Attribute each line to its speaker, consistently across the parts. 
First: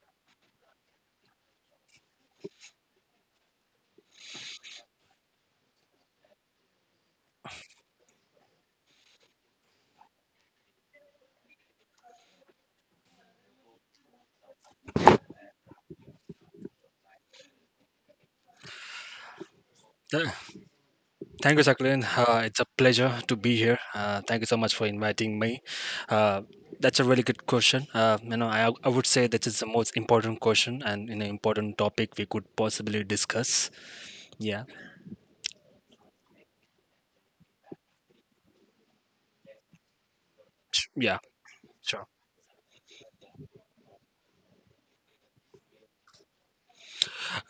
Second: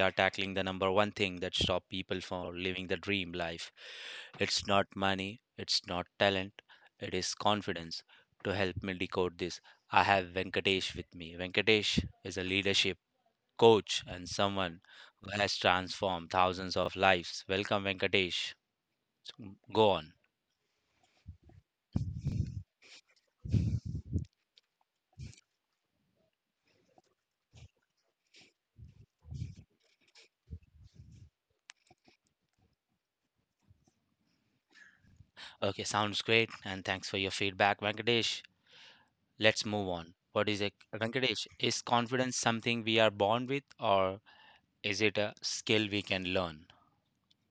Speaker 1: are tackling the number one thing that stops people from living the dream life. It's not money, it's not talent, it is confidence. To help me decode this, I have Venkatesh with me. Venkatesh is a leadership coach and someone who has transformed thousands of lives. Welcome, Venkatesh. Go on.
Speaker 2: Th- Thank you, Jacqueline. It's a pleasure to be here. Thank you so much for inviting me. Uh, that's a really good question. I would say that is the most important question and an important topic we could possibly discuss. Yeah.
Speaker 1: Okay, sounds great, and thanks for your feedback, Venkatesh. Let's move on. What is it,
Speaker 2: Yeah,
Speaker 1: Venkatesh? Is
Speaker 2: sure.
Speaker 1: confidence something we are born with, or is it a skill we can learn?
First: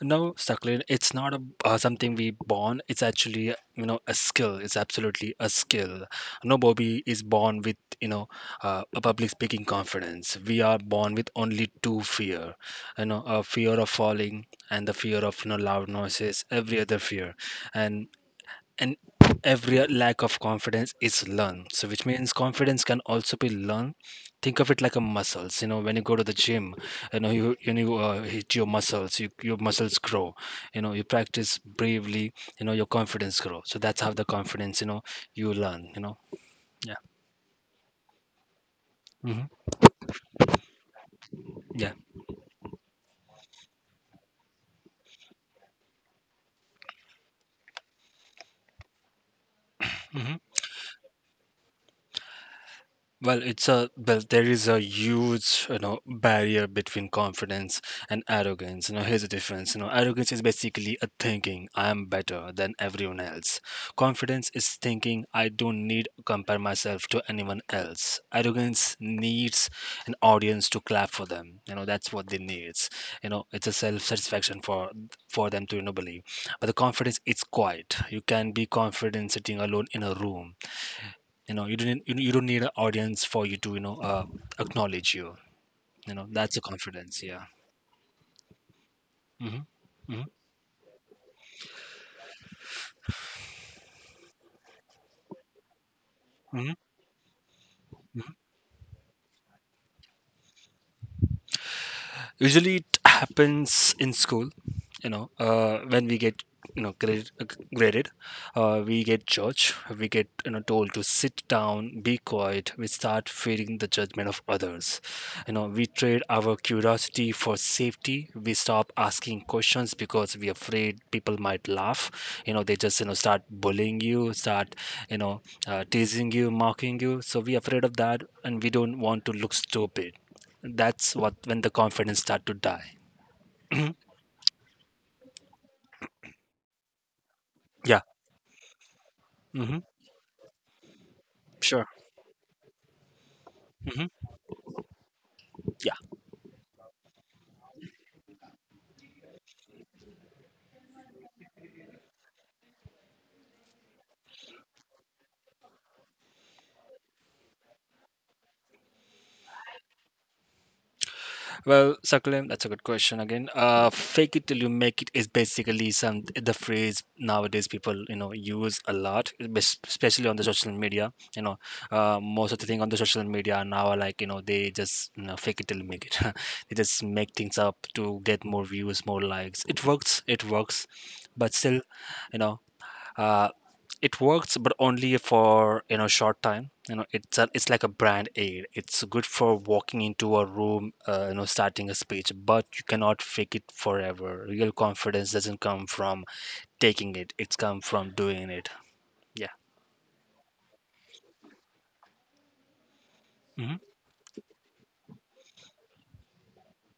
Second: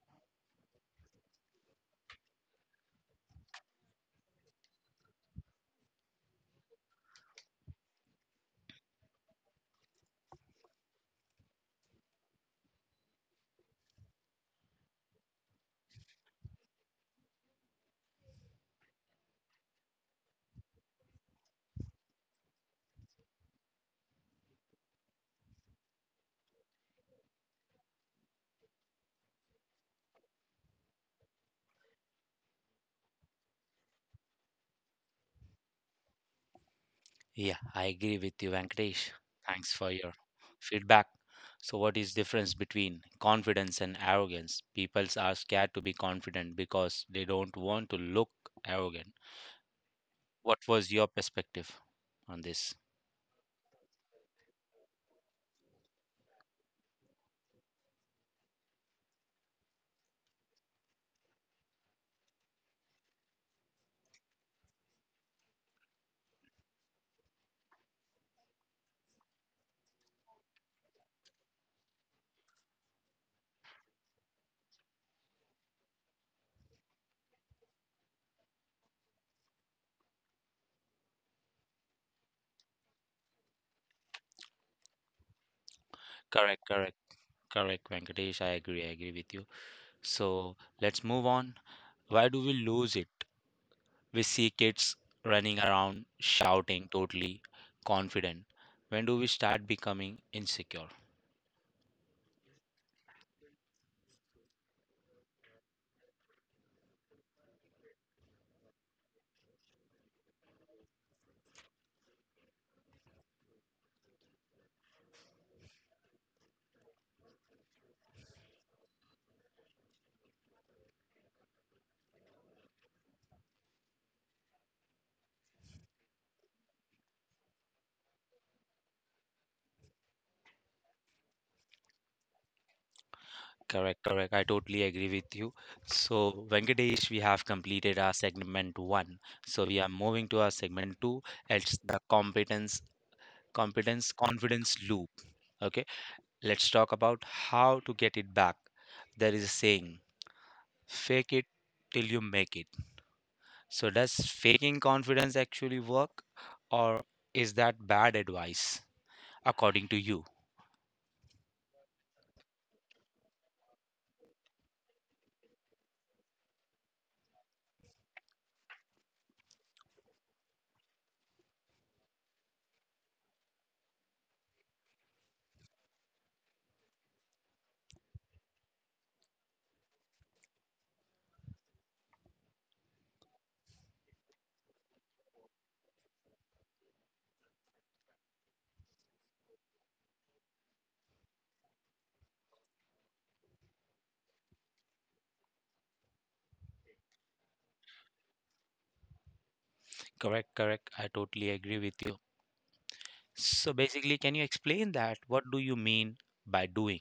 Speaker 2: No, Saklin, it's not a something we born. It's actually, you know, a skill. It's absolutely a skill. No Bobby is born with, you know, a public speaking confidence. We are born with only two fear, you know, a fear of falling and the fear of, you know, loud noises. Every other fear, and and every lack of confidence is learned, so which means confidence can also be learned. Think of it like a muscles, you know. When you go to the gym, you know, you hit your muscles, you, your muscles grow. You know, you practice bravely, you know, your confidence grow. So that's how the confidence, you know, you learn, you know. Yeah.
Speaker 1: Yeah, I agree with you, Venkatesh.
Speaker 2: Hmm.
Speaker 1: Thanks for your feedback. So,
Speaker 2: Yeah.
Speaker 1: what is difference between confidence and arrogance? People are scared to be confident because they don't want to look arrogant.
Speaker 2: Hmm.
Speaker 1: What was your perspective on this?
Speaker 2: Well, there is a huge, you know, barrier between confidence and arrogance. You know, here's the difference. You know, arrogance is basically a thinking I am better than everyone else. Confidence is thinking I don't need to compare myself to anyone else. Arrogance needs an audience to clap for them. You know, that's what they needs. You know, it's a self-satisfaction for them to, you know, believe. But the confidence, it's quiet. You can be confident sitting alone in a room. You know, you don't need an audience for you to, you know, acknowledge you. You know, that's a
Speaker 1: Correct, correct,
Speaker 2: confidence. Yeah.
Speaker 1: correct, Venkatesh. I agree with you.
Speaker 2: Mm-hmm.
Speaker 1: So, let's move on. Why do we lose it? We see kids running around
Speaker 2: Mm-hmm.
Speaker 1: shouting, totally confident. When do we start becoming insecure?
Speaker 2: Usually it happens in school. You know, when we get, you know, graded, we get judged, we get, you know, told to sit down, be quiet. We start fearing the judgment of others. You know, we trade our curiosity for safety. We stop asking questions because we're afraid people might laugh. You know, they just, you know, start bullying you, start, you know, teasing you, mocking you. So we're afraid of that and we don't want to look stupid. That's what when the confidence start to die.
Speaker 1: Correct, correct. I totally agree with you. So, Venkatesh, we have completed
Speaker 2: Yeah.
Speaker 1: our segment one. So, we
Speaker 2: Hmm.
Speaker 1: are moving to our segment two. It's
Speaker 2: Sure.
Speaker 1: the competence,
Speaker 2: Hmm.
Speaker 1: confidence loop. Okay,
Speaker 2: Yeah.
Speaker 1: let's talk about how to get it back. There is a saying, fake it till you make it. So, does faking confidence actually work, or is that bad advice, according to you?
Speaker 2: Well, Sakulim, that's a good question again. Fake it till you make it is basically some the phrase nowadays people, you know, use a lot, especially on the social media. You know, most of the thing on the social media now are like, you know, they just, you know, fake it till you make it. They just make things up to get more views, more likes. It works. It works, but still, you know, uh, it works but only for, you know, short time. You know, it's like a brand aid. It's good for walking into a room, you know, starting a speech, but you cannot fake it forever. Real confidence doesn't come from taking it, it's come from doing it. Yeah.
Speaker 1: Correct, correct. I totally agree with you. So,
Speaker 2: Mhm.
Speaker 1: basically, can you explain that? What do you mean by doing?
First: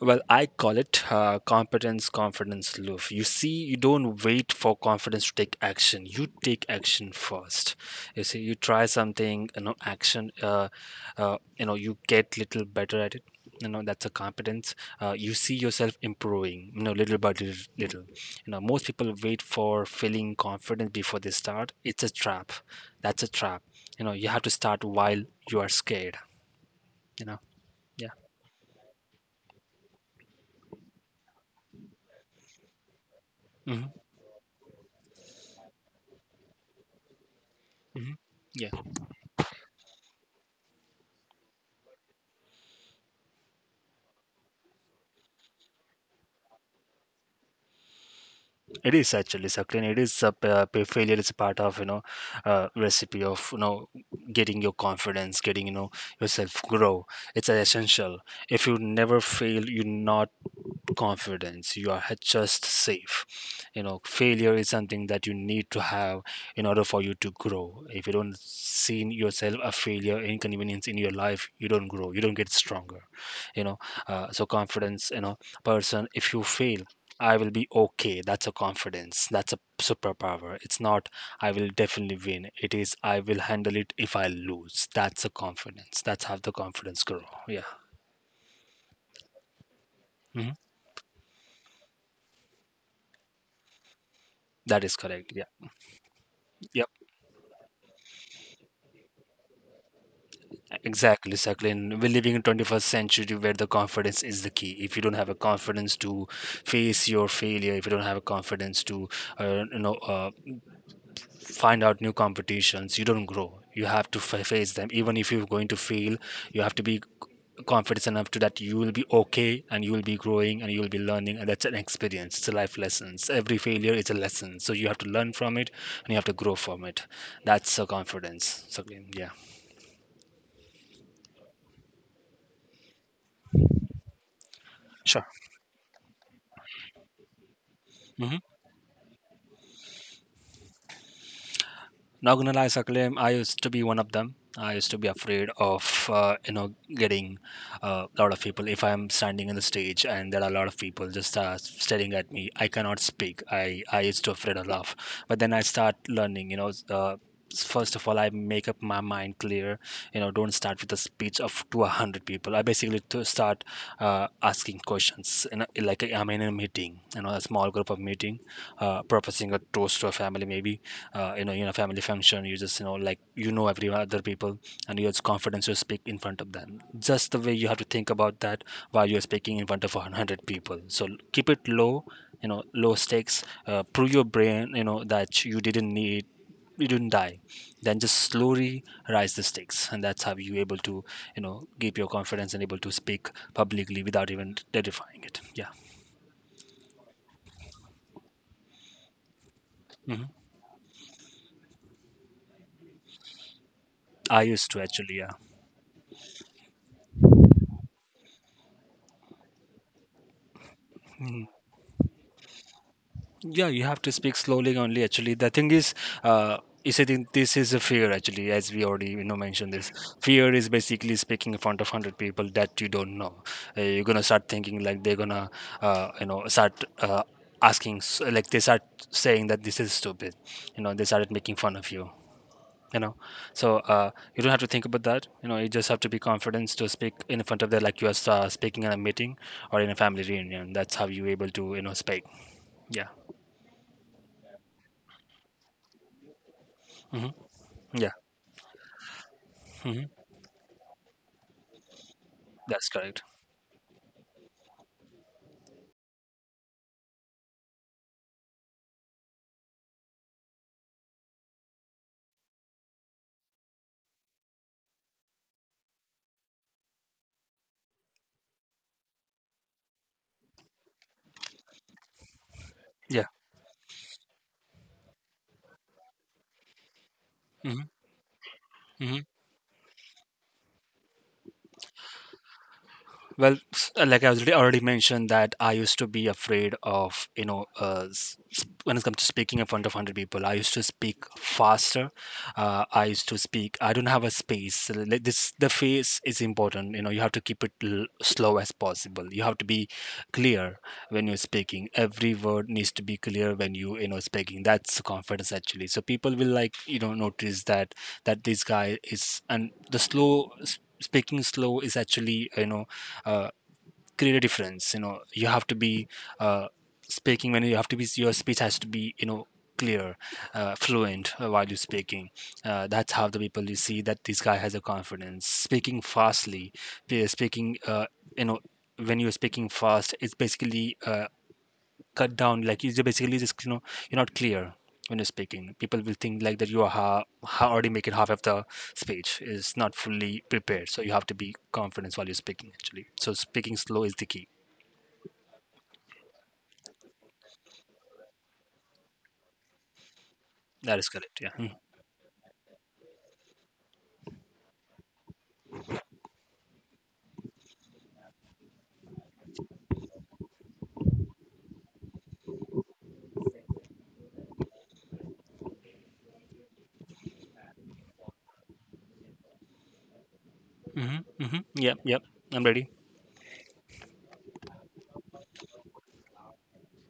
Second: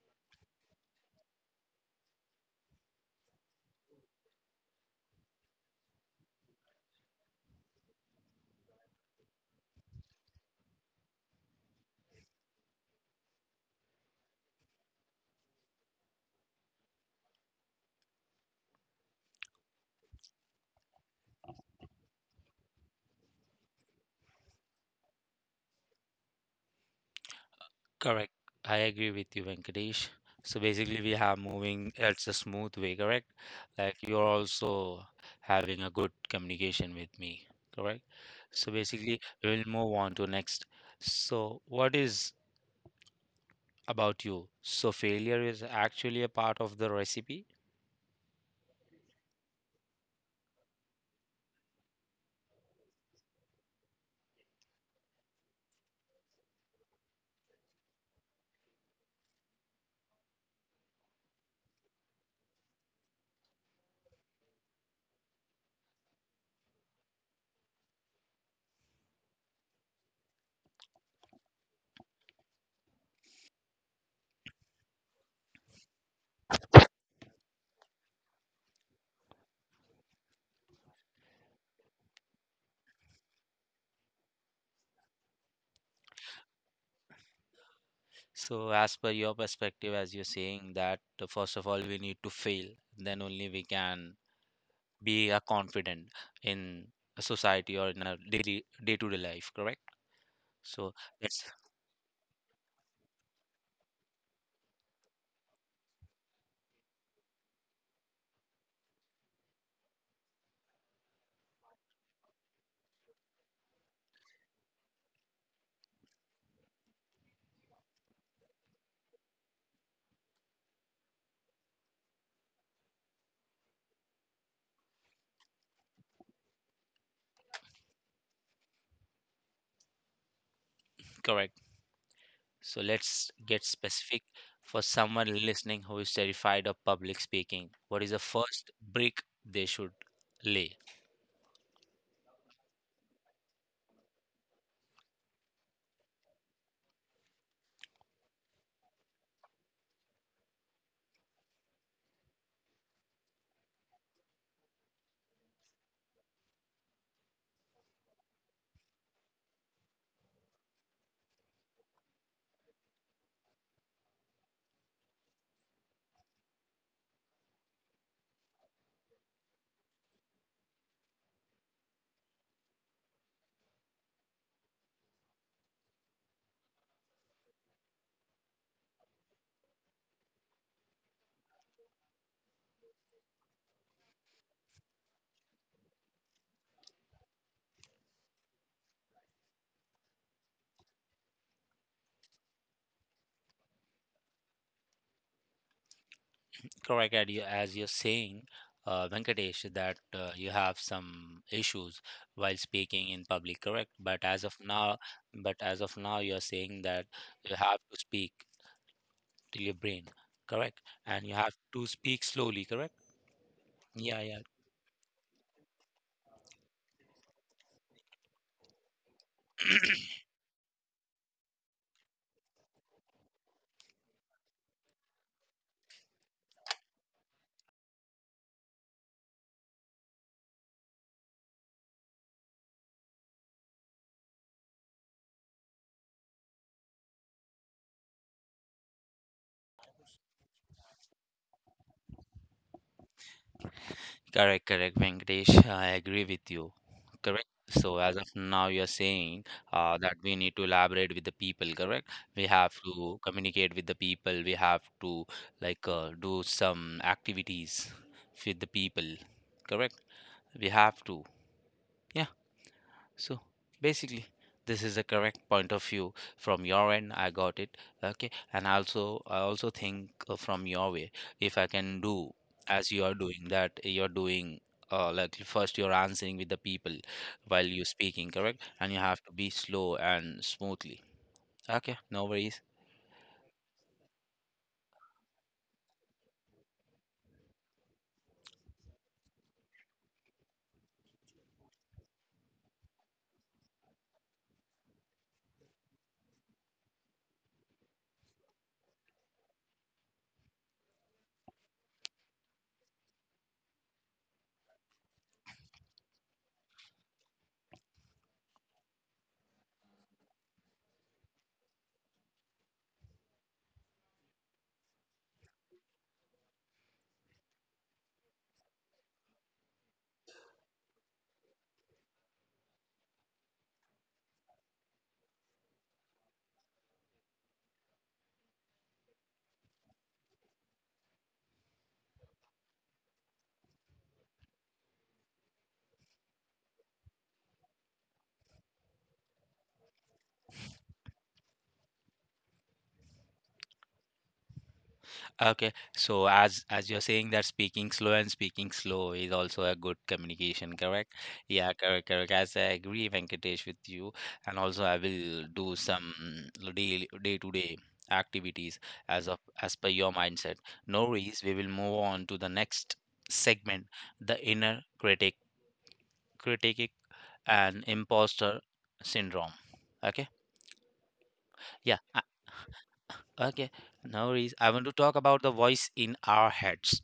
Speaker 2: Well, I call it competence confidence loop. You see, you don't wait for confidence to take action. You take action first. You see, you try something, you know, action. You know, you get little better at it. You know, that's a competence. You see yourself improving. You know, little by little, little. You know, most people wait for feeling confident before they start. It's a trap. That's a trap. You know, you have to start while you are scared. You know, yeah.
Speaker 1: Correct. I agree with you, Venkatesh. So, basically, we have moving, it's a smooth way, correct? Like,
Speaker 2: Hmm.
Speaker 1: you're also having a good communication with me, correct?
Speaker 2: Hmm. Yeah.
Speaker 1: So, basically, we will move on to next. So, what is about you. So failure is actually a part of the recipe.
Speaker 2: It is actually succulent. It is a failure is a part of, you know, recipe of, you know, getting your confidence, getting, you know, yourself grow. It's essential. If you never fail, you not confidence, you are just safe. You know, failure is something that you need to have in order for you to grow. If you don't see in yourself a failure inconvenience in your life, you don't grow, you don't get stronger. You know, so confidence, you know, person, if you fail, I will be okay. That's a confidence, that's a superpower. It's not I will definitely win, it is I will handle it if I lose. That's a confidence. That's how the confidence grow. Yeah.
Speaker 1: So as per your perspective, as you're
Speaker 2: Mhm.
Speaker 1: saying that first of all we need to fail, then only we can
Speaker 2: That is correct,
Speaker 1: be a
Speaker 2: yeah.
Speaker 1: confident
Speaker 2: Yep.
Speaker 1: in a society or in a daily day-to-day life, correct? So
Speaker 2: Exactly,
Speaker 1: that's
Speaker 2: exactly. And we're living in 21st century where the confidence is the key. If you don't have a confidence to face your failure, if you don't have a confidence to, uh, you know, uh, find out new competitions, you don't grow. You have to face them. Even if you're going to fail, you have to be confident enough to that you will be okay, and you will be growing and you will be learning, and that's an experience. It's a life lessons. Every failure is a lesson, so you have to learn from it and you have to grow from it. That's a confidence. So, yeah.
Speaker 1: correct. So let's get specific for
Speaker 2: Sure.
Speaker 1: someone listening who is terrified of public speaking. What is the
Speaker 2: Mhm.
Speaker 1: first brick they should lay?
Speaker 2: Not gonna lie, Saklem, I used to be one of them. I used to be afraid of, you know, getting a lot of people. If I'm standing on the stage and there are a lot of people just staring at me, I cannot speak. I used to afraid of laugh, but then I start learning. You know. Uh, First of all, I make up my mind clear. You know, don't start with a speech of to 100 people. I basically to start asking questions. You know, like I'm in a meeting, you know, a small group of meeting, proposing a toast to a family maybe, you know, you know, family function. You just, you know, like, you know, every other people, and you have confidence to speak in front of them just the way you have to think about that while you're speaking in front of 100 people. So keep it low, you know, low stakes. Prove your brain, you know, that you didn't need, you didn't die. Then just slowly rise the stakes, and that's how you able to, you know, keep your confidence and able to speak publicly without even terrifying it. Yeah.
Speaker 1: Correct, as you're saying, Venkatesh, that
Speaker 2: Hmm.
Speaker 1: you have some issues while speaking in public, correct, but
Speaker 2: I
Speaker 1: as of
Speaker 2: used to
Speaker 1: now,
Speaker 2: actually, yeah.
Speaker 1: you're saying that you have to speak till your brain, correct, and you have to speak slowly, correct.
Speaker 2: Yeah, you have to
Speaker 1: Yeah,
Speaker 2: speak
Speaker 1: yeah.
Speaker 2: slowly only. Actually, the thing is, uh, you said this is a fear. Actually, as we already, you know, mentioned this, fear is basically speaking in front of 100 people that you don't know. You're gonna start thinking like they're gonna, you know, start, asking like they start saying that this is stupid. You know, they started making fun of you. You know, so you don't have to think about that. You know, you just have to be confident to speak in front of them like you are speaking in a meeting or in a family reunion. That's how you're able to, you know, speak. Yeah.
Speaker 1: Correct, correct, Venkatesh. I agree with you.
Speaker 2: Hmm.
Speaker 1: Correct. So
Speaker 2: Yeah.
Speaker 1: as of now, you're saying
Speaker 2: Mhm.
Speaker 1: that we need to elaborate with the people, correct? We have
Speaker 2: That's correct.
Speaker 1: to communicate with the people. We have to, like, do some activities with the people, correct? We have to. Yeah. So basically, this is the correct point of view from your end. I got it. Okay, and also I also think from your way, if I can do as you are
Speaker 2: Yeah.
Speaker 1: doing that, you're doing. Like, first you're answering with the people while you're
Speaker 2: Mhm.
Speaker 1: speaking, correct, and you
Speaker 2: Mhm.
Speaker 1: have to be slow and smoothly. Okay, no worries.
Speaker 2: Well, like I already mentioned that I used to be afraid of, you know, when it comes to speaking in front of 100 people, I used to speak faster. I used to speak, I don't have a space. So like, this, the face is important. You know, you have to keep it slow as possible. You have to be clear when you're speaking. Every word needs to be clear when you know, speaking. That's confidence actually. So people will, like, you know, notice that, that this guy is, and the slow, speaking slow is actually, you know, uh, create a difference. You know, you have to be, uh, speaking when you have to be, your speech has to be, you know, clear, fluent, while you're speaking. That's how the people you see that this guy has a confidence, speaking fastly, speaking, you know, when you're speaking fast, it's basically, cut down, like you basically just, you know, you're not clear. When you're speaking people will think like that you are already making half of the speech is not fully prepared. So you have to be confident while you're speaking actually. So speaking slow is the key.
Speaker 1: Okay. So as you're saying that speaking slow and speaking slow is also a good communication,
Speaker 2: That is
Speaker 1: correct?
Speaker 2: correct, yeah.
Speaker 1: Yeah, correct, correct. As I agree, Venkatesh, with you, and also I will do some daily day-to-day activities as per your mindset. No worries, we will move on to the next segment, the inner critic, critic and imposter syndrome. Okay?
Speaker 2: Mm-hmm. Mm-hmm. Yeah. Yep.
Speaker 1: Yeah.
Speaker 2: Yep.
Speaker 1: uh,
Speaker 2: I'm ready.
Speaker 1: Okay. No worries. I want to talk about the voice in our heads.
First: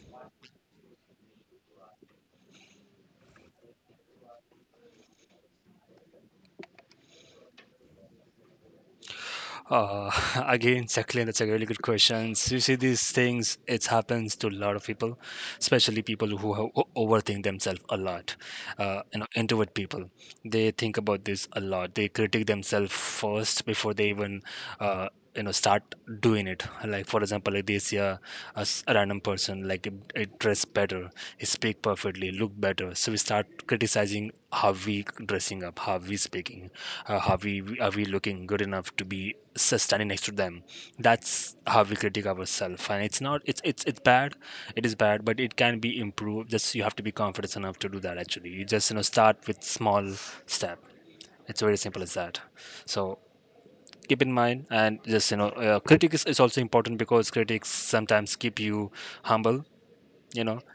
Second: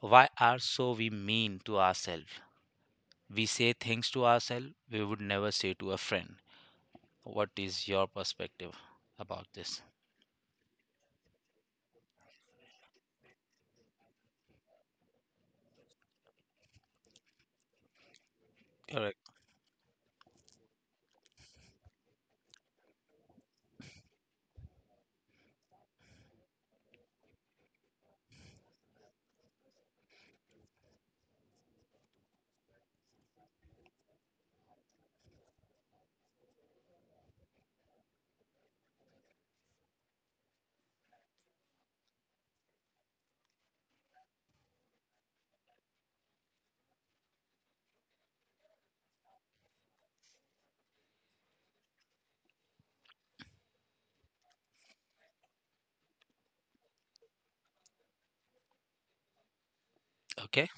Speaker 1: Why are so we mean to ourselves? We say things to ourselves we would never say to a friend. What is your perspective about this?
Speaker 2: Uh, Again, Jacqueline, that's a really good question. You see these things, it happens to a lot of people, especially people who have overthink themselves a lot. You know,
Speaker 1: Correct.
Speaker 2: introvert people, they think about this a lot. They critique themselves first before they even, uh, you know, start doing it. Like for example, like this year, a random person like it dress better, he speak perfectly, look better. So we start criticizing how we dressing up, how we speaking, are we looking good enough to be standing next to them. That's how we critique ourselves, and it's not it's it's bad. It is bad, but it can be improved. Just you have to be confident enough to do that actually. You just, you know, start with small step. It's very simple as that. So keep in mind, and just, you know, critique is also important because critics sometimes keep you humble, you know.
Speaker 1: Okay.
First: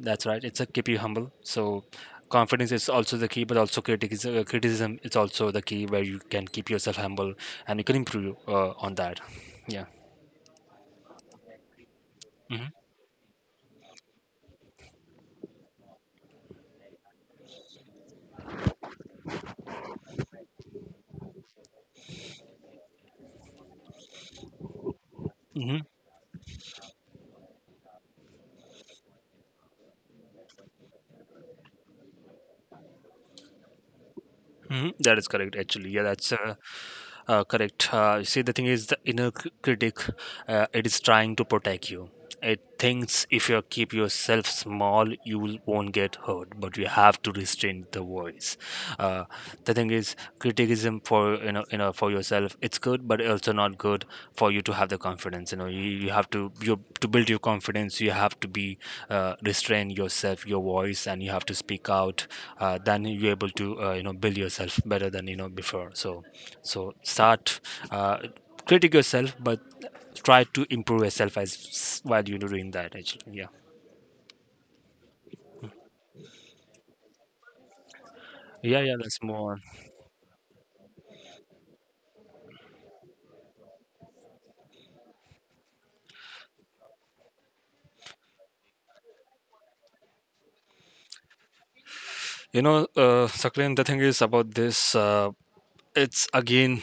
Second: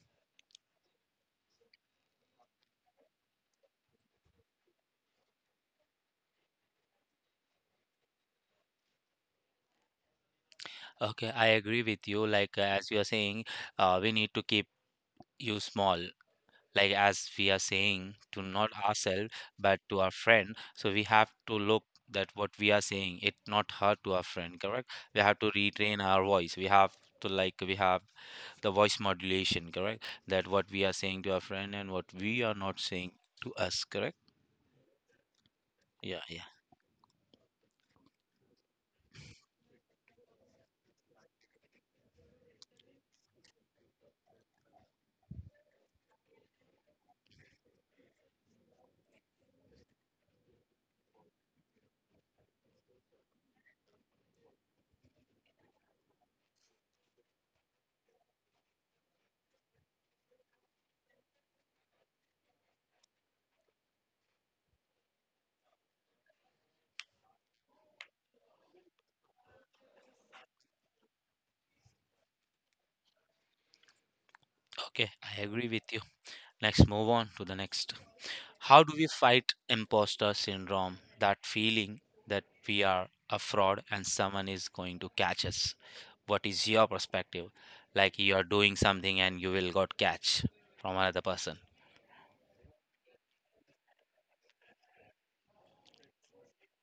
Speaker 2: That's right, it's a keep you humble. So confidence is also the key, but also criticism, criticism is also the key where you can keep yourself humble and you can improve on that. Yeah.
Speaker 1: Okay. I agree with you. Like,
Speaker 2: Mhm,
Speaker 1: as you are saying, we need to keep you small. Like as we are saying to not ourselves but to our friend. So we have to look that what we are saying it not hurt to our friend. Correct. We have to
Speaker 2: mhm,
Speaker 1: retrain our voice. We have to, like, we have the voice modulation, correct, that what we are saying to our friend and what we are not saying to us, correct.
Speaker 2: mhm. That is correct, actually. Yeah,
Speaker 1: Yeah,
Speaker 2: that's
Speaker 1: yeah.
Speaker 2: uh, Uh, correct. You see, the thing is, the inner critic, it is trying to protect you. It thinks if you keep yourself small, you won't get hurt. But you have to restrain the voice. Uh, the thing is, criticism for for yourself, it's good, but also not good for you to have the confidence. You know, you have to you to build your confidence. You have to be restrain yourself, your voice, and you have to speak out. Then you're able to you know build yourself better than you know before. So start uh, critique yourself, but try to improve yourself as while you're doing that actually. Yeah.
Speaker 1: Okay, I agree with you. Let's move on to the next.
Speaker 2: yeah
Speaker 1: How
Speaker 2: yeah
Speaker 1: do we
Speaker 2: let's move
Speaker 1: fight
Speaker 2: on.
Speaker 1: imposter syndrome, that feeling that we are a fraud and someone is going to catch us? What is your perspective? Like, you are doing something and you will got catch from another person.
Speaker 2: You know, Saklan, the thing is about this. It's again,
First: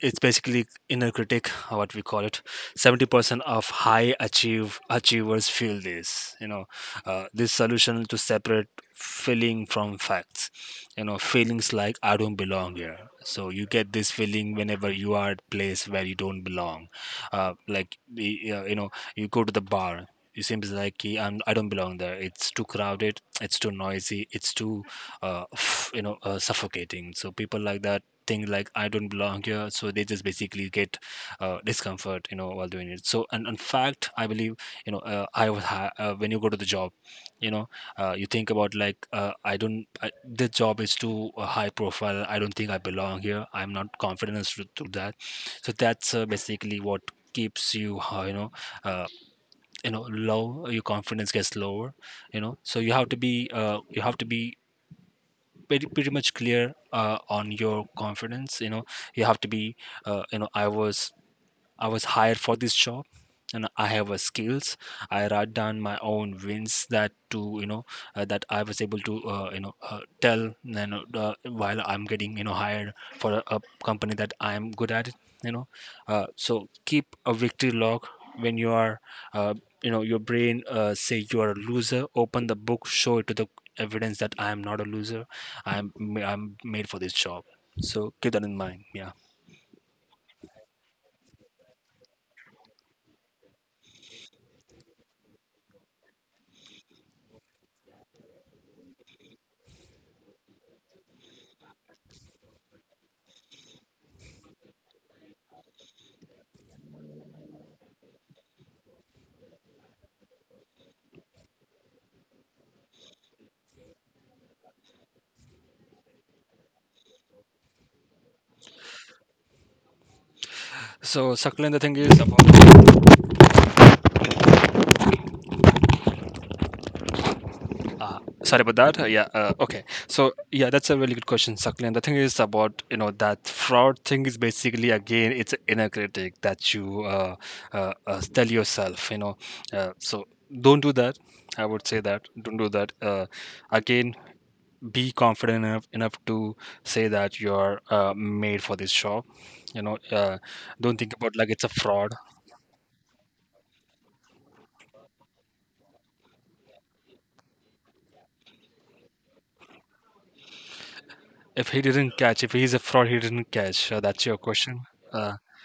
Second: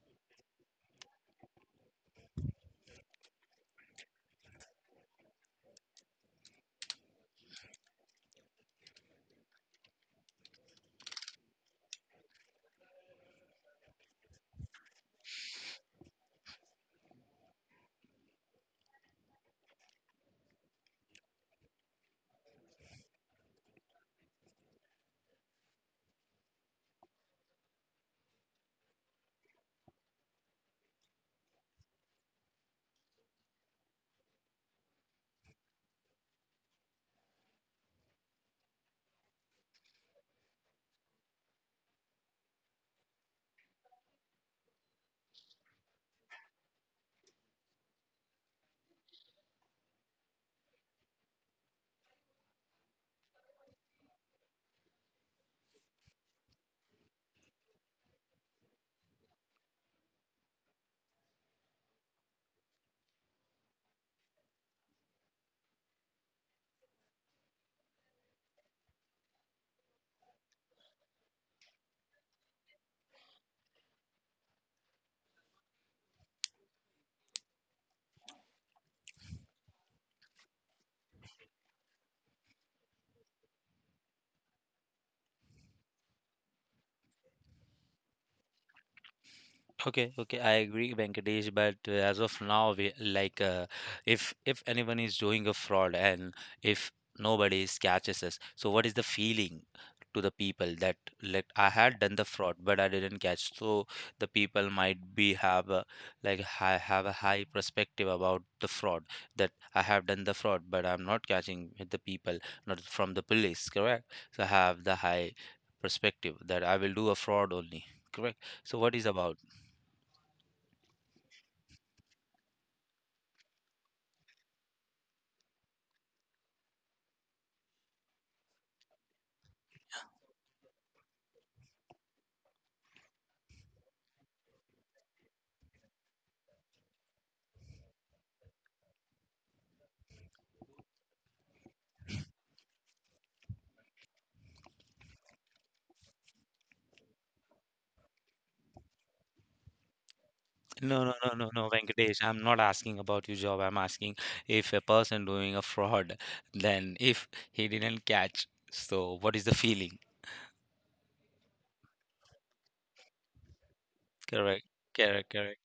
Speaker 2: it's basically inner critic or what we call it. 70% of high achievers feel this, you know. This solution to separate feeling from facts, you know. Feelings like I don't belong here, so you get this feeling whenever you are at place where you don't belong. Like you know, you go to the bar, it seems like "Ki, I don't belong there. It's too crowded. It's too noisy. It's too, you know, suffocating." So people like that think like I don't belong here, so they just basically get discomfort, you know, while doing it. So, and in fact, I believe, you know, when you go to the job, you know, you think about like I don't, I, this job is too high profile. I don't think I belong here. I'm not confident as to that. So that's basically what keeps you, uh, you know, low. Your confidence gets lower, you know. So you have to be, you have to be pretty much clear on your confidence, you know. You have to be you know I was hired for this job and I have a skills. I write down my own wins that to you know that I was able to you know tell you know, while I'm getting you know hired for a company that I'm good at it, you know. So keep a victory log. When you are, uh, you know, your brain say you are a loser, open the book, show it to the evidence that I am not a loser. I'm I'm made for this job. So keep that in mind. Yeah.
Speaker 1: Okay, okay, I agree, Venkatesh. But as of now, we like, if anyone is doing a fraud, and if nobody is catches us, so what is the feeling to the people that, like, I had done the fraud but I didn't catch? So the people might be have a, like, I have a high perspective about the fraud that I have done the fraud but I'm not catching with the people, not from the police, correct? So I have the high perspective that I will do a fraud only, correct? So what is about?
Speaker 2: so Saklan the thing is about Uh, Sorry about that. Yeah. Okay. So yeah, that's a really good question, Sakli. And the thing is about you know that fraud thing is basically again it's an inner critic that you tell yourself. You know, so don't do that. I would say that don't do that. Again, be confident enough to say that you're made for this job. You know, don't
Speaker 1: No, no,
Speaker 2: think
Speaker 1: no,
Speaker 2: about
Speaker 1: no,
Speaker 2: like it's a
Speaker 1: no,
Speaker 2: fraud.
Speaker 1: Venkatesh. I'm not asking about your job. I'm asking if a person doing a fraud, then if he didn't catch, so what is the feeling?
Speaker 2: If he didn't catch, if he's a fraud, he didn't catch. That's your
Speaker 1: Correct,
Speaker 2: question.
Speaker 1: correct,
Speaker 2: Uh,
Speaker 1: correct.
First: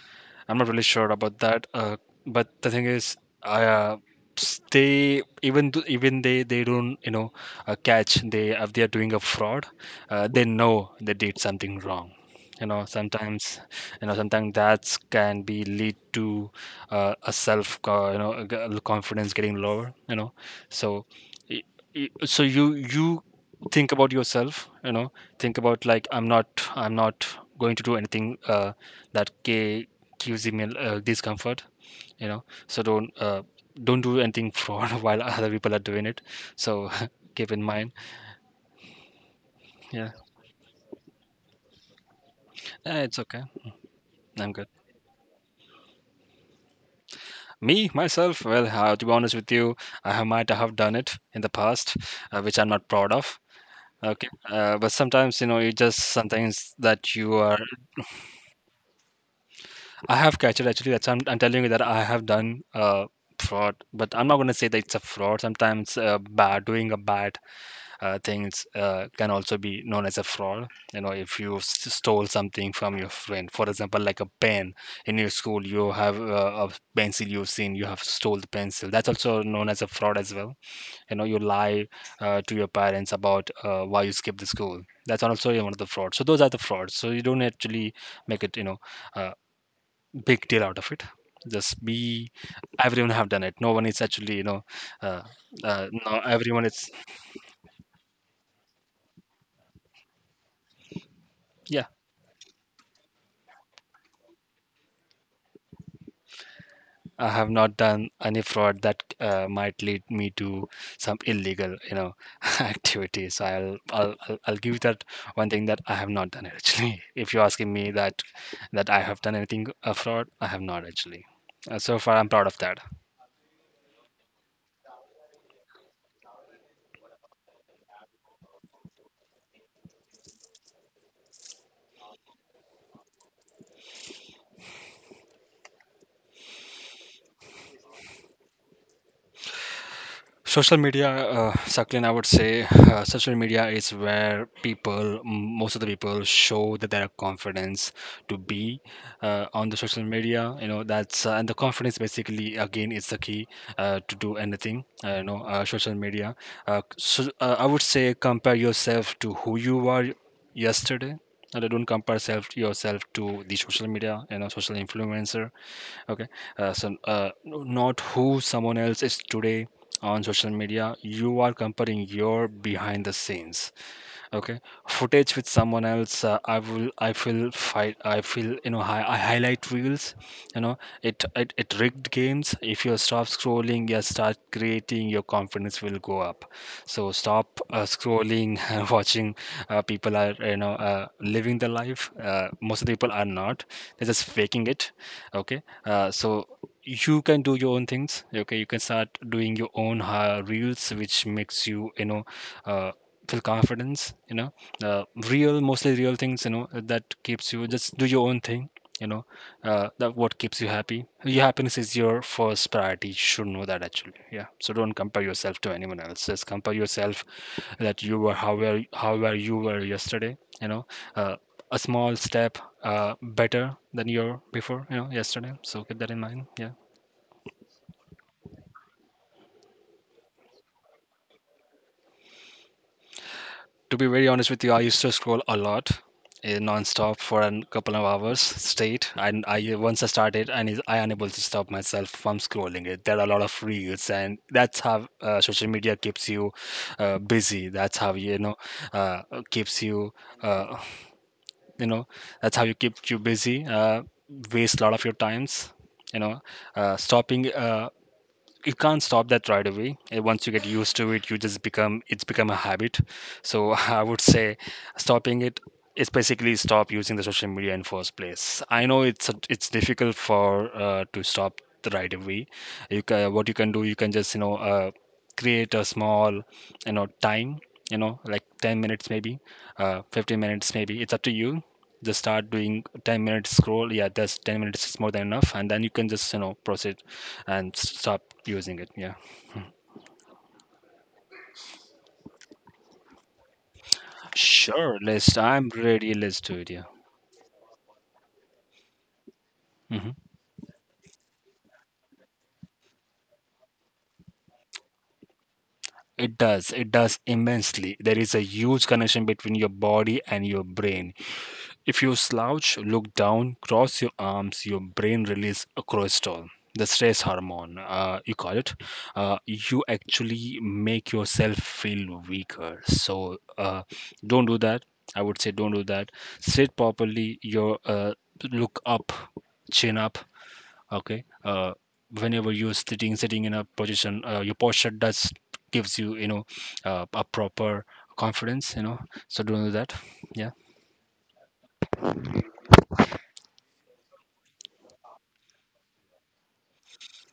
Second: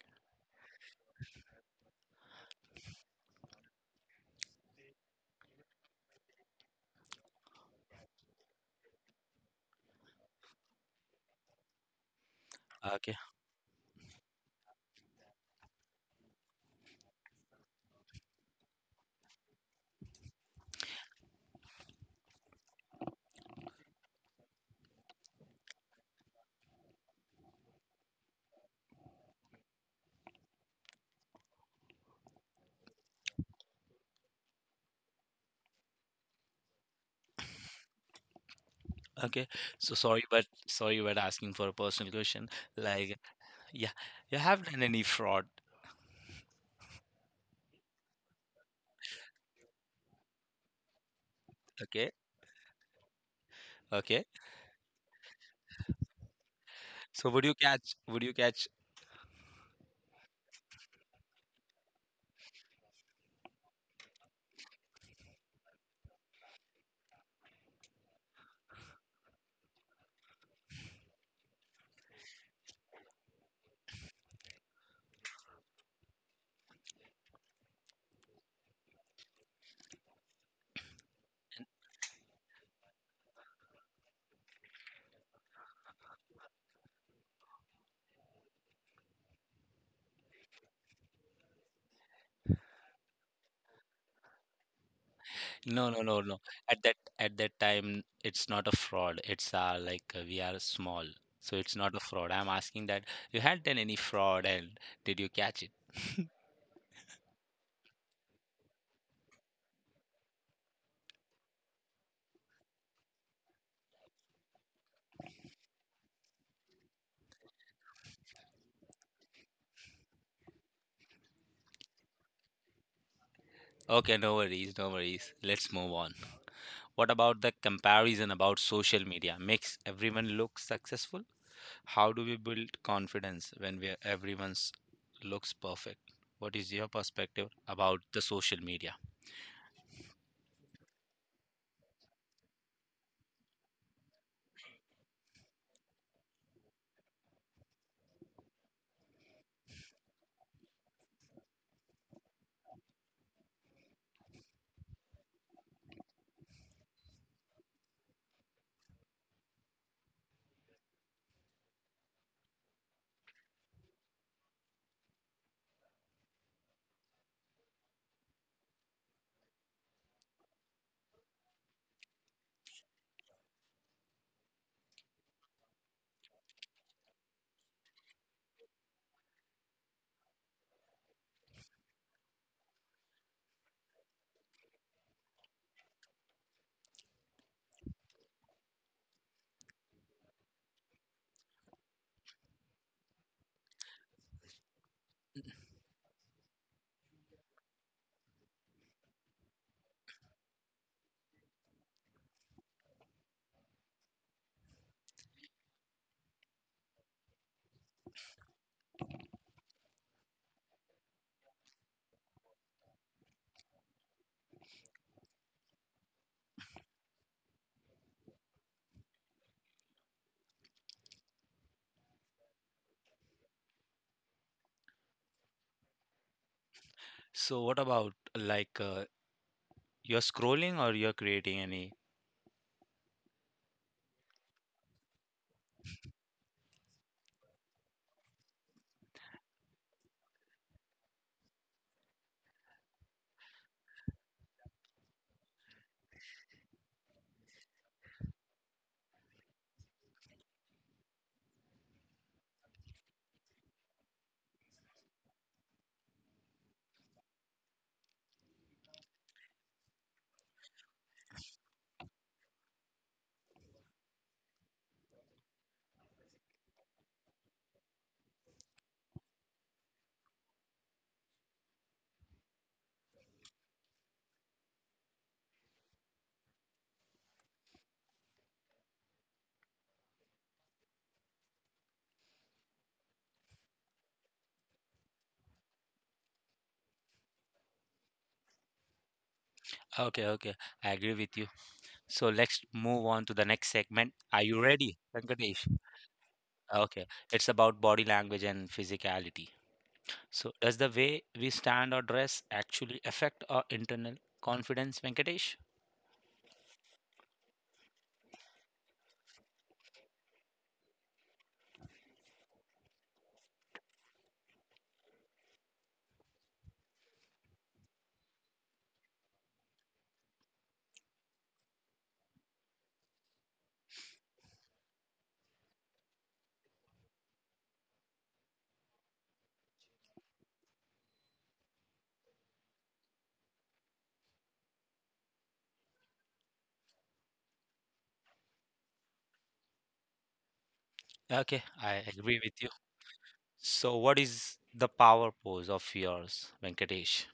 Speaker 2: I'm not really sure about that. But the thing is, I, uh, they even even they don't you know catch they if they are doing a fraud, they know they did something wrong. You know
Speaker 1: Okay,
Speaker 2: sometimes you know sometimes that can be lead to a you know a confidence getting lower. You know, so i- so you think about yourself. You know think about like I'm not going to do anything that causing me discomfort, you know. So don't do anything fraud while other people are doing it. So keep in mind.
Speaker 1: okay. So
Speaker 2: Yeah.
Speaker 1: sorry, but asking for a personal question.
Speaker 2: Eh,
Speaker 1: Like,
Speaker 2: it's okay.
Speaker 1: yeah, you
Speaker 2: I'm
Speaker 1: have
Speaker 2: good.
Speaker 1: done any fraud?
Speaker 2: Me myself, well, to be honest with you, might have done it in the past,
Speaker 1: Okay,
Speaker 2: which I'm not proud of.
Speaker 1: okay.
Speaker 2: Okay. But sometimes you know it just sometimes that
Speaker 1: So
Speaker 2: you
Speaker 1: would you
Speaker 2: are
Speaker 1: catch?
Speaker 2: I have catched it actually. That's I'm telling you that I have done fraud, but I'm not going to say that it's a fraud. Sometimes bad doing a bad things can also be known as a fraud. You know, if you stole something from your friend, for example, like a pen in your school. You have a pencil, you've seen, you have stole the pencil, that's also known as a fraud as well. You know, you lie to your parents about why you skipped the school, that's also one of the frauds. So those are the frauds. So you don't actually make it, you know, a big deal out of it. Just be everyone have done it. No one is actually, you know, uh,
Speaker 1: No, no,
Speaker 2: no
Speaker 1: no, no.
Speaker 2: everyone
Speaker 1: At
Speaker 2: is
Speaker 1: that at that time, it's not a fraud. It's like, we are small, so it's
Speaker 2: yeah.
Speaker 1: not a fraud. I'm asking that you had done any fraud and did you catch it?
Speaker 2: I have not done any fraud that might lead me to some illegal, you know, activity. So I'll give that one thing that I have not done actually. If you're asking me that that I have done anything fraud, I have not actually. So far, I'm proud of that.
Speaker 1: Okay, no worries, no worries. Let's move on. What about the comparison about social media? Makes everyone look successful? How do we build confidence when we everyone's looks perfect? What is your perspective about the social media?
Speaker 2: Social media, Saklin, I would say social media is where people most of the people show that they their confidence to be on the social media, you know. That's And the confidence basically again is the key to do anything, social media. I would say compare yourself to who you were yesterday, and don't compare self yourself to the social media, you know, social influencer. Okay. Not who someone else is today. On social media you are comparing your behind the scenes, okay, footage with someone else. I will I feel fight I feel, you know, I highlight reels, you know. It it rigged games. If you stop scrolling, you start creating your confidence will go up. So stop scrolling and watching people are, you know, living the life. Most of the people are not. They're just faking it. Okay. You can do your own things. Okay. You can start doing your own reels which makes you, you know, uh, feel confidence, you know. Real, mostly real things, you know, that keeps you. Just do your own thing, you know. That what keeps you happy. Your happiness is your first priority. You should know that actually. Yeah. So don't compare yourself to anyone else. Just compare yourself that you were how were how were you were yesterday, you know. uh, a small step better than you were before, you know, yesterday. So keep that in mind. Yeah.
Speaker 1: So what about, like, you're scrolling or you're creating any.
Speaker 2: To be very honest with you, I used to scroll a lot, eh, non-stop for a couple of hours straight. And I once I started, and I unable to stop myself from scrolling it. There are a lot of reels, and that's how social media keeps you busy. That's how you know uh, keeps you uh, you know that's how you keep you busy. Waste a lot of your times. You know, stopping. You can't stop that right away. Once you get used to it, you just become it's become a habit. So I would say stopping it is basically stop using the social media in first place. I know it's difficult for to stop the right away. You can, what you can do, you can just you know create a small you know time, you know, like 10 minutes maybe, 15 minutes maybe, it's up to you. Just start doing 10 minutes scroll. Yeah, that's 10 minutes is more than enough, and then you can just you know proceed and stop using it. Yeah.
Speaker 1: Okay, okay. I agree with you. So let's move on to the next segment. Are you ready,
Speaker 2: Sure, list.
Speaker 1: Venkatesh?
Speaker 2: I'm ready. Let's do it. Yeah.
Speaker 1: Okay. It's about body language and physicality.
Speaker 2: Hmm.
Speaker 1: So does the way we stand or dress actually affect our internal confidence, Venkatesh?
Speaker 2: It does. It does immensely. There is a huge connection between your body and your brain. If you slouch, look down, cross your arms, your brain release a cortisol, the stress hormone, you call it. You actually make yourself feel weaker. So don't do that. I would say don't do that. Sit properly. Your look up, chin up, okay whenever you're sitting in a position your posture does gives you you know a proper confidence, so don't do that, yeah.
Speaker 1: Okay, I agree with you. So what is the power pose of yours, Venkatesh?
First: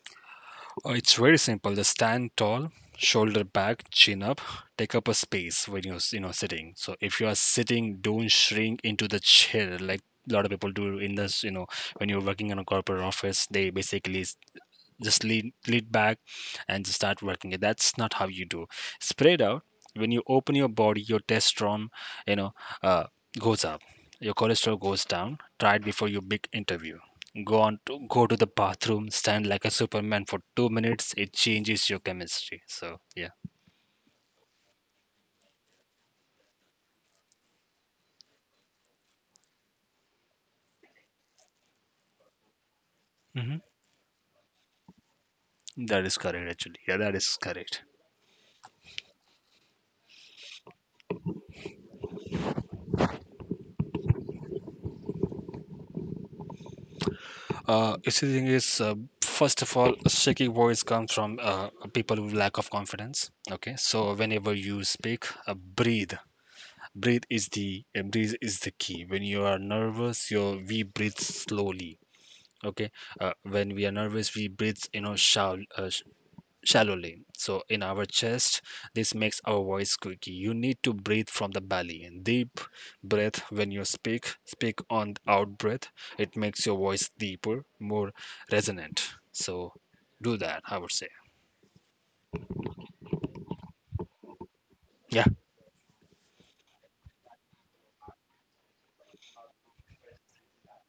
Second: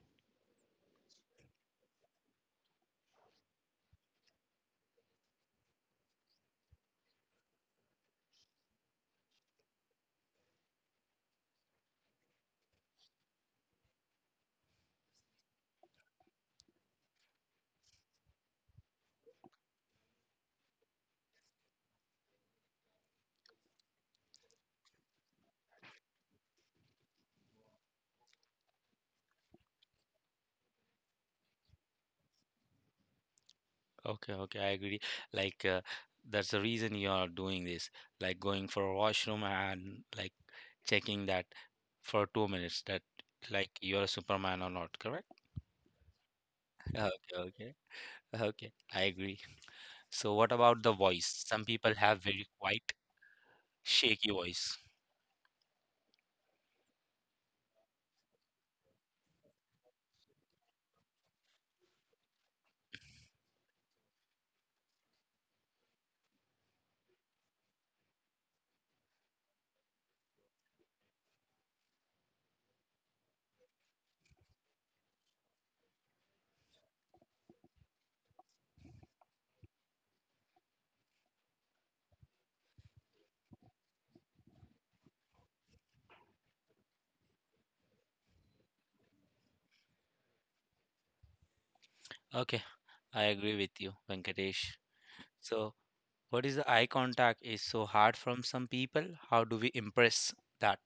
Speaker 2: It's very simple, just stand tall, shoulder back, chin up, take up a space when you're sitting. So if you are sitting, don't shrink into the chair like a lot of people do in this. When you're working in a corporate office, they basically just lean back and just start working it. That's not how you do. Spread out. When you open your body, your testosterone, you know, uh, goes up. Your cholesterol goes down. Try it before your big interview. Go on to go to the bathroom. Stand like a Superman for 2 minutes. It changes your chemistry. So yeah.
Speaker 1: Okay, okay, I agree. Like, that's the reason you are doing this, like going for a washroom and like checking that for 2 minutes that
Speaker 2: Hmm.
Speaker 1: like you're a Superman or not, correct?
Speaker 2: That is correct actually. Yeah, that is
Speaker 1: Okay,
Speaker 2: correct.
Speaker 1: okay, okay. I agree. So what about the voice? Some people have very quiet, shaky voice.
Speaker 2: It's the thing is, first of all, a shaky voice comes from people with lack of confidence. Okay, so whenever you speak, breathe. Breathe is the key. When you are nervous, you we breathe slowly. Okay, when we are nervous, we breathe, you know, shallow, shallowly. So in our chest, this makes our voice squeaky. You need to breathe from the belly. Deep breath when you speak. Speak on out breath. It makes your voice deeper, more resonant. So do that, I would say.
Speaker 1: Okay, I agree with you, Venkatesh.
Speaker 2: Yeah.
Speaker 1: So what is the eye contact is so hard from some people? How do we impress that?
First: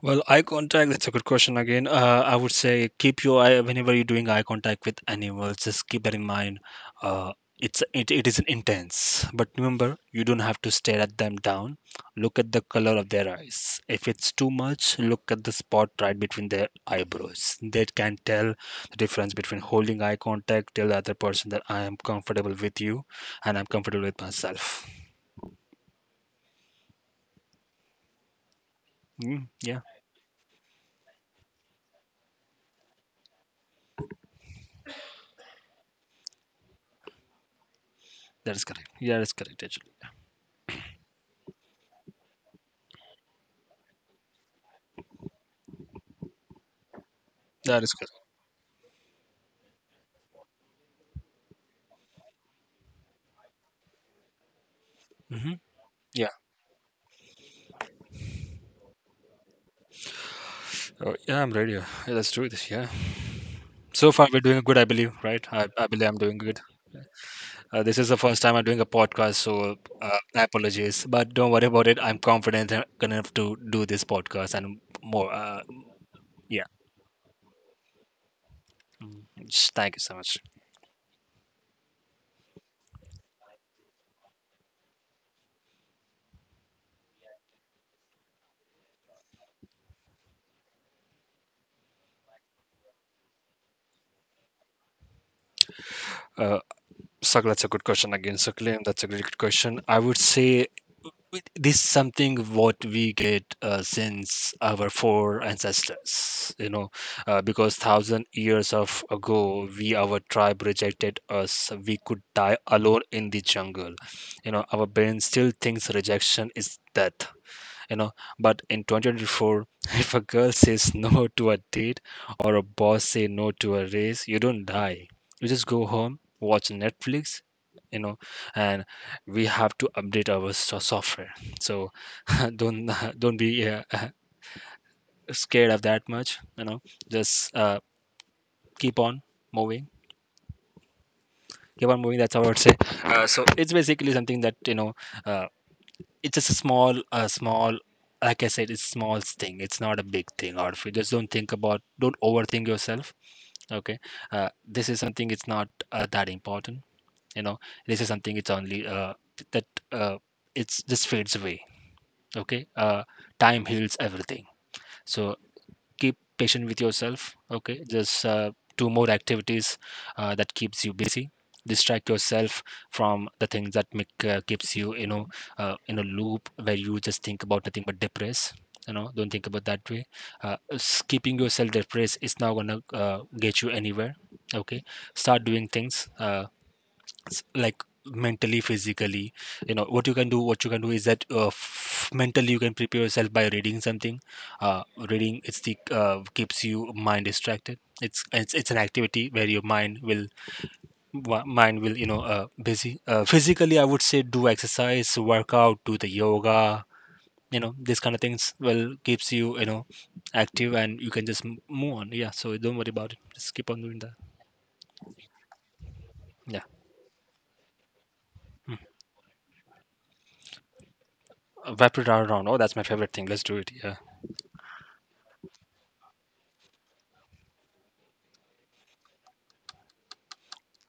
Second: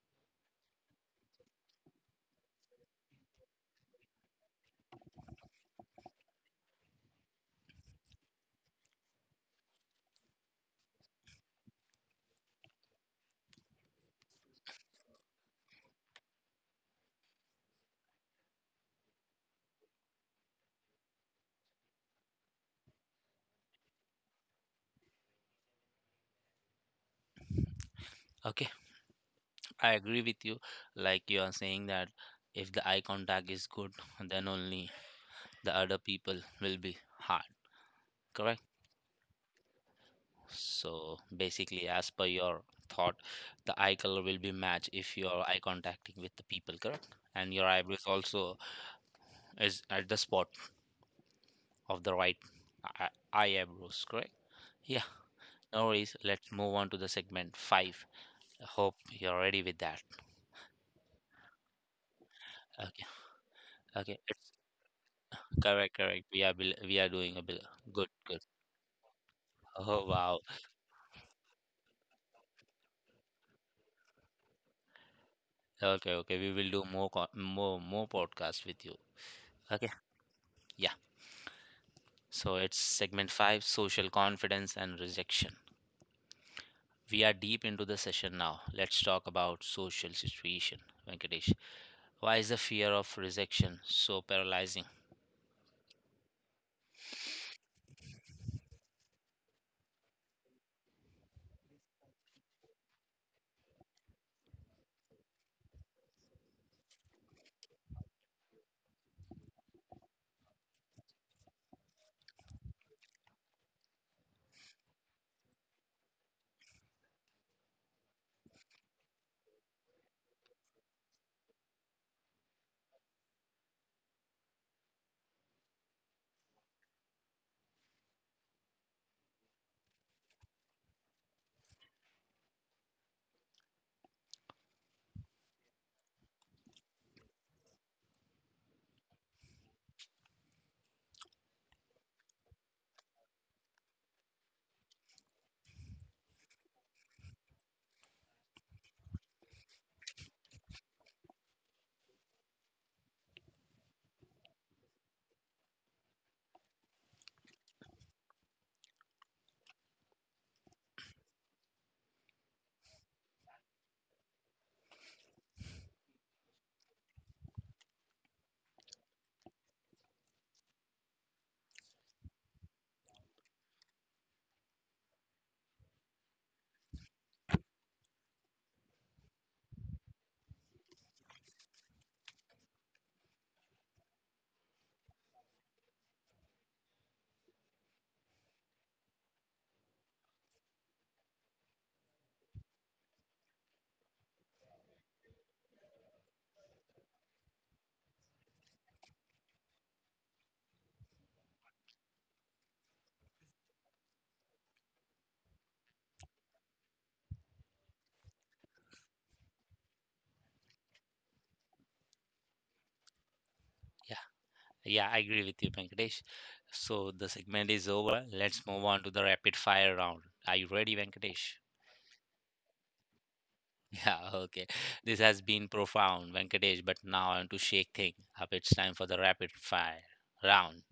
Speaker 2: Well, eye contact, that's a good question again. I would say keep your eye whenever you're doing eye contact with animals, just keep that in mind. Uh, it is intense, but remember, you don't have to stare at them down. Look at the color of their eyes. If it's too much, look at the spot right between their eyebrows. That can tell the difference between holding eye contact, tell the other person that I am comfortable with you and I'm comfortable with myself.
Speaker 1: Okay,
Speaker 2: Mm, yeah,
Speaker 1: I agree with you. Like you are saying that if the eye contact is good, then only the other people will be hard,
Speaker 2: that
Speaker 1: correct?
Speaker 2: is correct. Yeah, that is correct, actually.
Speaker 1: So basically, as per your thought, the eye color will be matched if you are eye contacting with the people, correct? And your
Speaker 2: That is
Speaker 1: eyebrows
Speaker 2: correct.
Speaker 1: also is at the spot of the right eye eyebrows, correct? Yeah,
Speaker 2: Hmm.
Speaker 1: no worries.
Speaker 2: Yeah.
Speaker 1: Let's move on to the segment five. I hope you're ready with that.
Speaker 2: Oh, yeah, I'm ready. Yeah, let's do this. Yeah.
Speaker 1: Okay,
Speaker 2: So
Speaker 1: okay,
Speaker 2: far, we're
Speaker 1: it's
Speaker 2: doing good, I believe, right? I
Speaker 1: correct,
Speaker 2: believe I'm
Speaker 1: correct.
Speaker 2: doing good.
Speaker 1: We are doing a bit
Speaker 2: This
Speaker 1: good,
Speaker 2: is the
Speaker 1: good.
Speaker 2: first time I'm doing a podcast, so
Speaker 1: Oh wow.
Speaker 2: I apologize. But don't worry about it. I'm confident enough to do this podcast and more.
Speaker 1: Okay, okay. We
Speaker 2: Yeah.
Speaker 1: will do more co- more more podcasts with you. Okay.
Speaker 2: Thank you so much.
Speaker 1: Yeah. So it's segment five, social confidence and rejection. We are deep into the session now. Let's talk about social situation, Venkatesh. Why is the fear of rejection so paralyzing?
Speaker 2: Uh, Sak, that's a good question again. So, Claim, that's a great question. I would say this is something what we get since our four ancestors, because thousand years of ago we our tribe rejected us, we could die alone in the jungle, you know, our brain still thinks rejection is death, you know, but in 2024 if a girl says no to a date or a boss say no to a raise, you don't die, you just go home, watch Netflix, you know. And we have to update our software. So don't don't be scared of that much, you know. Just keep on moving, keep on moving, that's how I would say. So it's basically something that, you know, uh, it's just a small a small, like I said, it's small thing, it's not a big thing. Or if you just don't think about, don't overthink yourself, okay. This is something, it's not that important, you know. This is something, it's only that it's just fades away, okay. Time heals everything, so keep patient with yourself, okay. Just do more activities that keeps you busy. Distract yourself from the things that make keeps you, you know, in a loop where you just think about nothing but depress, you know. Don't think about that way. Keeping yourself depressed is not gonna get you anywhere, okay. Start doing things like mentally, physically, you know. What you can do, what you can do is that, mentally you can prepare yourself by reading something. uh, reading it's the keeps you mind distracted, it's an activity where your mind will mind will, you know, busy. Physically I would say do exercise, work out, do the yoga, you know, these kind of things will keeps you, you know, active and you can just move on. Yeah, so don't worry about it, just keep on doing that,
Speaker 1: Yeah, yeah, I agree with you, Venkatesh.
Speaker 2: yeah.
Speaker 1: So the segment is over. Let's move on to the rapid fire round. Are you ready, Venkatesh?
Speaker 2: Rapid round oh that's my favorite thing, let's do it, yeah, sure.
Speaker 1: Yeah, okay. This has been profound, Venkatesh, but now I want to shake things up. It's time for the rapid fire round.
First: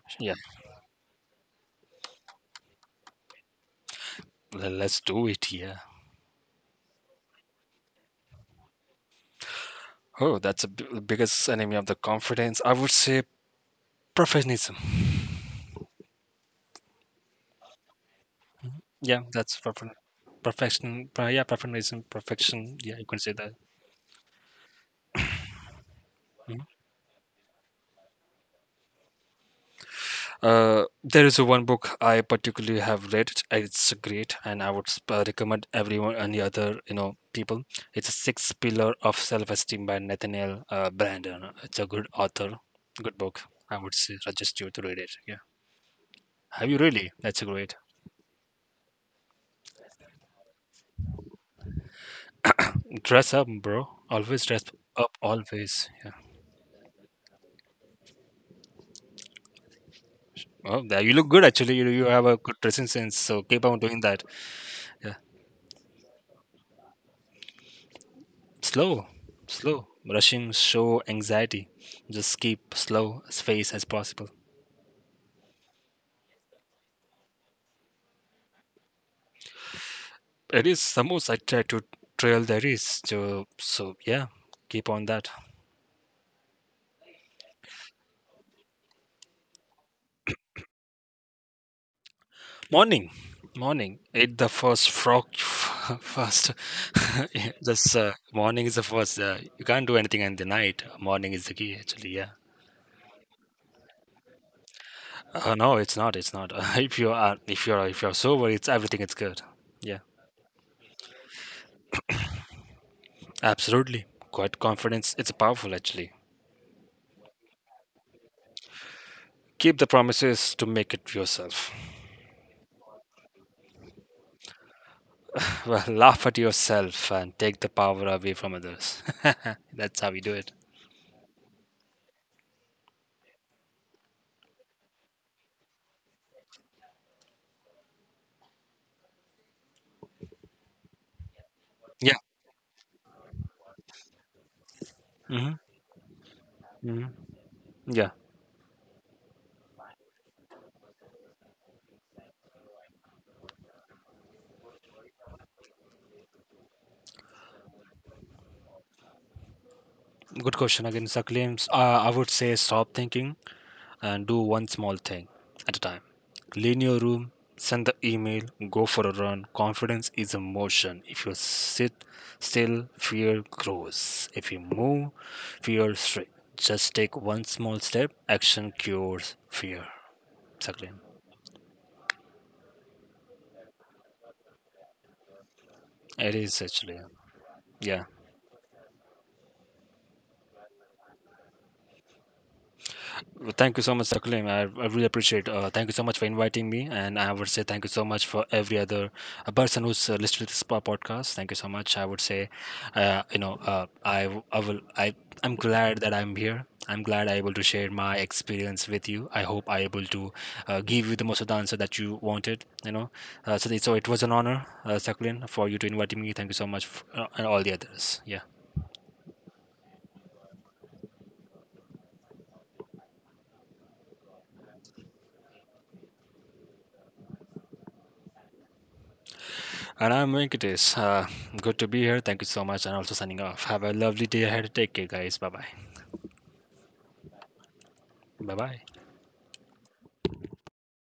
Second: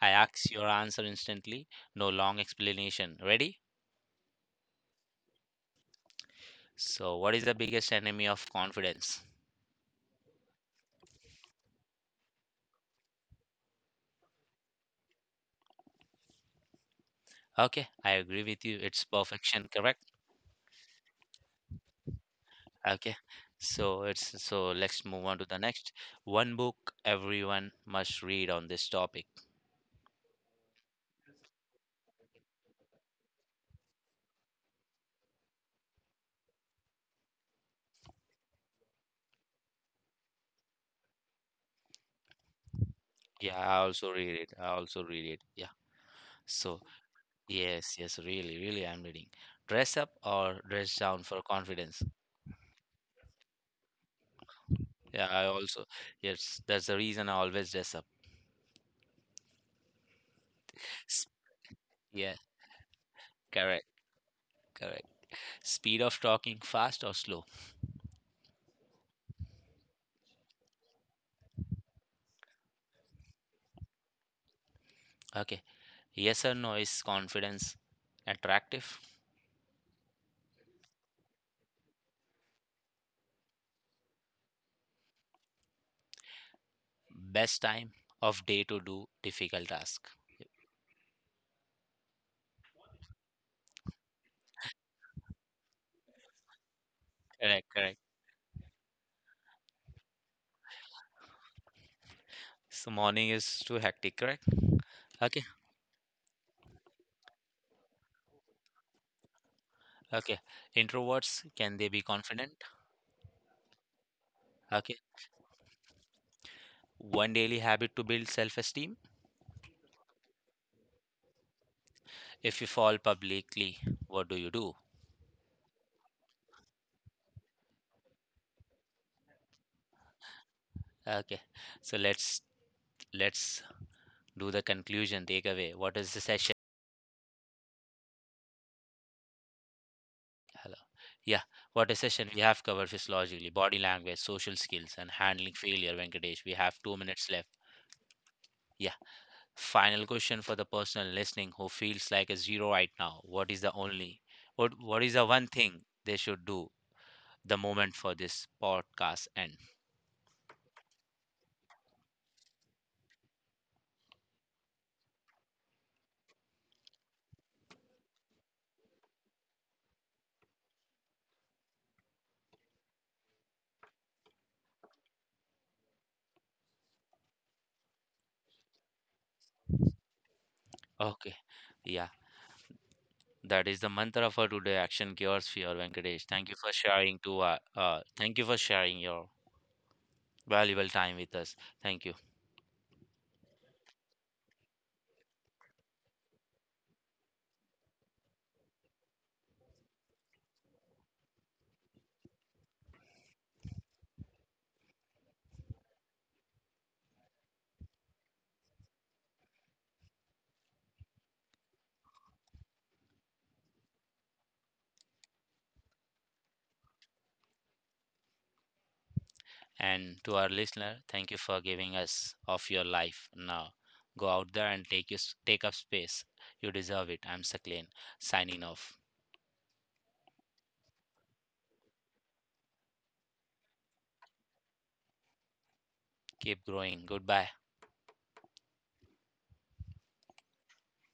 Speaker 1: I ask your answer instantly, no long explanation. Ready?
Speaker 2: Let's do it, yeah.
Speaker 1: So, what is the biggest enemy of confidence?
Speaker 2: Oh, that's a the biggest enemy of the confidence. I would say perfectionism.
Speaker 1: Okay, I agree with you. It's
Speaker 2: Yeah, that's
Speaker 1: perfection, correct?
Speaker 2: perfection. Yeah, perfectionism, perfection. Yeah, you
Speaker 1: Okay.
Speaker 2: can say that.
Speaker 1: So it's so let's move on to the next. One book everyone must read on this topic.
Speaker 2: There is a one book I particularly have read. It's great, and I would recommend everyone, any other, you know, people. It's a Six Pillar of Self-Esteem by Nathaniel Brandon. It's a good author, good book.
Speaker 1: Yeah, I
Speaker 2: I would
Speaker 1: also
Speaker 2: say
Speaker 1: read it.
Speaker 2: suggest
Speaker 1: I
Speaker 2: you to read
Speaker 1: also
Speaker 2: it.
Speaker 1: read
Speaker 2: Yeah,
Speaker 1: it. Yeah.
Speaker 2: have you
Speaker 1: So
Speaker 2: really? That's great.
Speaker 1: yes, yes, really, really, I'm reading. Dress up or dress down for confidence.
Speaker 2: Dress up, bro. Always dress up,
Speaker 1: Yeah, I also
Speaker 2: always. Yeah.
Speaker 1: yes, that's the reason I always dress up.
Speaker 2: Oh, you
Speaker 1: S-
Speaker 2: look good actually. You have a
Speaker 1: Yeah,
Speaker 2: good dressing sense, so keep on
Speaker 1: correct,
Speaker 2: doing that.
Speaker 1: correct.
Speaker 2: Yeah.
Speaker 1: Speed of talking, fast or slow?
Speaker 2: Slow, slow. Rushing show anxiety. Just keep slow as fast as possible.
Speaker 1: Okay. Yes or no, is confidence attractive?
Speaker 2: It is the most I try to trail there is. So, so yeah, keep on that.
Speaker 1: Best time of day to do difficult task.
Speaker 2: Morning, morning. Eat the first frog first. Yeah,
Speaker 1: Correct,
Speaker 2: just
Speaker 1: correct.
Speaker 2: morning is the first. You can't do anything in the night. Morning is the key actually. Yeah.
Speaker 1: So morning is too hectic, correct? Okay,
Speaker 2: No, it's not. It's not. If you are, if you are, if you are sober, it's everything. It's good. Yeah,
Speaker 1: okay. Introverts, can they be confident?
Speaker 2: absolutely. Quiet
Speaker 1: Okay.
Speaker 2: confidence. It's powerful, actually.
Speaker 1: One daily habit to build self-esteem.
Speaker 2: Keep the promises to make it yourself.
Speaker 1: If you fall publicly, what do you do?
Speaker 2: Well, laugh at yourself and take the power away from others. That's how we do it.
Speaker 1: Okay. So let's do the conclusion takeaway. What is the session? Hello. Yeah, what a
Speaker 2: Yeah.
Speaker 1: session we have covered physiologically, body language, social skills, and
Speaker 2: Hmm.
Speaker 1: handling failure, Venkatesh. We have two
Speaker 2: Hmm.
Speaker 1: minutes left.
Speaker 2: Yeah.
Speaker 1: Yeah, final question for the person listening who feels like a zero right now. What is the one thing they should do the moment for this podcast end?
Speaker 2: Good question again. Sir claims. I would say stop thinking and do one small thing at a time. Clean your room, send the email, go for a run. Confidence is a motion. If you sit still, fear grows. If you move, fear shrinks. Just take one small step. Action cures fear. Exactly.
Speaker 1: Okay, yeah, that is the mantra for today. Action cures fear, Venkatesh.
Speaker 2: It
Speaker 1: Thank you
Speaker 2: is
Speaker 1: for
Speaker 2: actually.
Speaker 1: sharing to
Speaker 2: Yeah.
Speaker 1: thank you for sharing your valuable time with us. Thank you.
Speaker 2: Well, thank you so much, Sakulim. I really appreciate. Thank you so much for inviting me, and I would say thank you so much for every other person who's listened to this podcast. Thank you so much. I would say, you know, I'm glad that I'm here. I'm glad I able to share my experience with you. I hope I able to give you the most of the answer that you wanted. You know, so, so it was an honor, Sakulim, for you to invite me. Thank you so much, f and all the others. Yeah.
Speaker 1: And to our listener, thank you for giving us of your life now. Go out there and take up space. You deserve it. I'm Saklin signing off.
Speaker 2: And I'm Venkatesh. Good to be here. Thank you so much. And also signing off. Have a lovely day ahead. Take care, guys. Bye bye.
Speaker 1: Keep growing. Goodbye.
Speaker 2: Bye bye.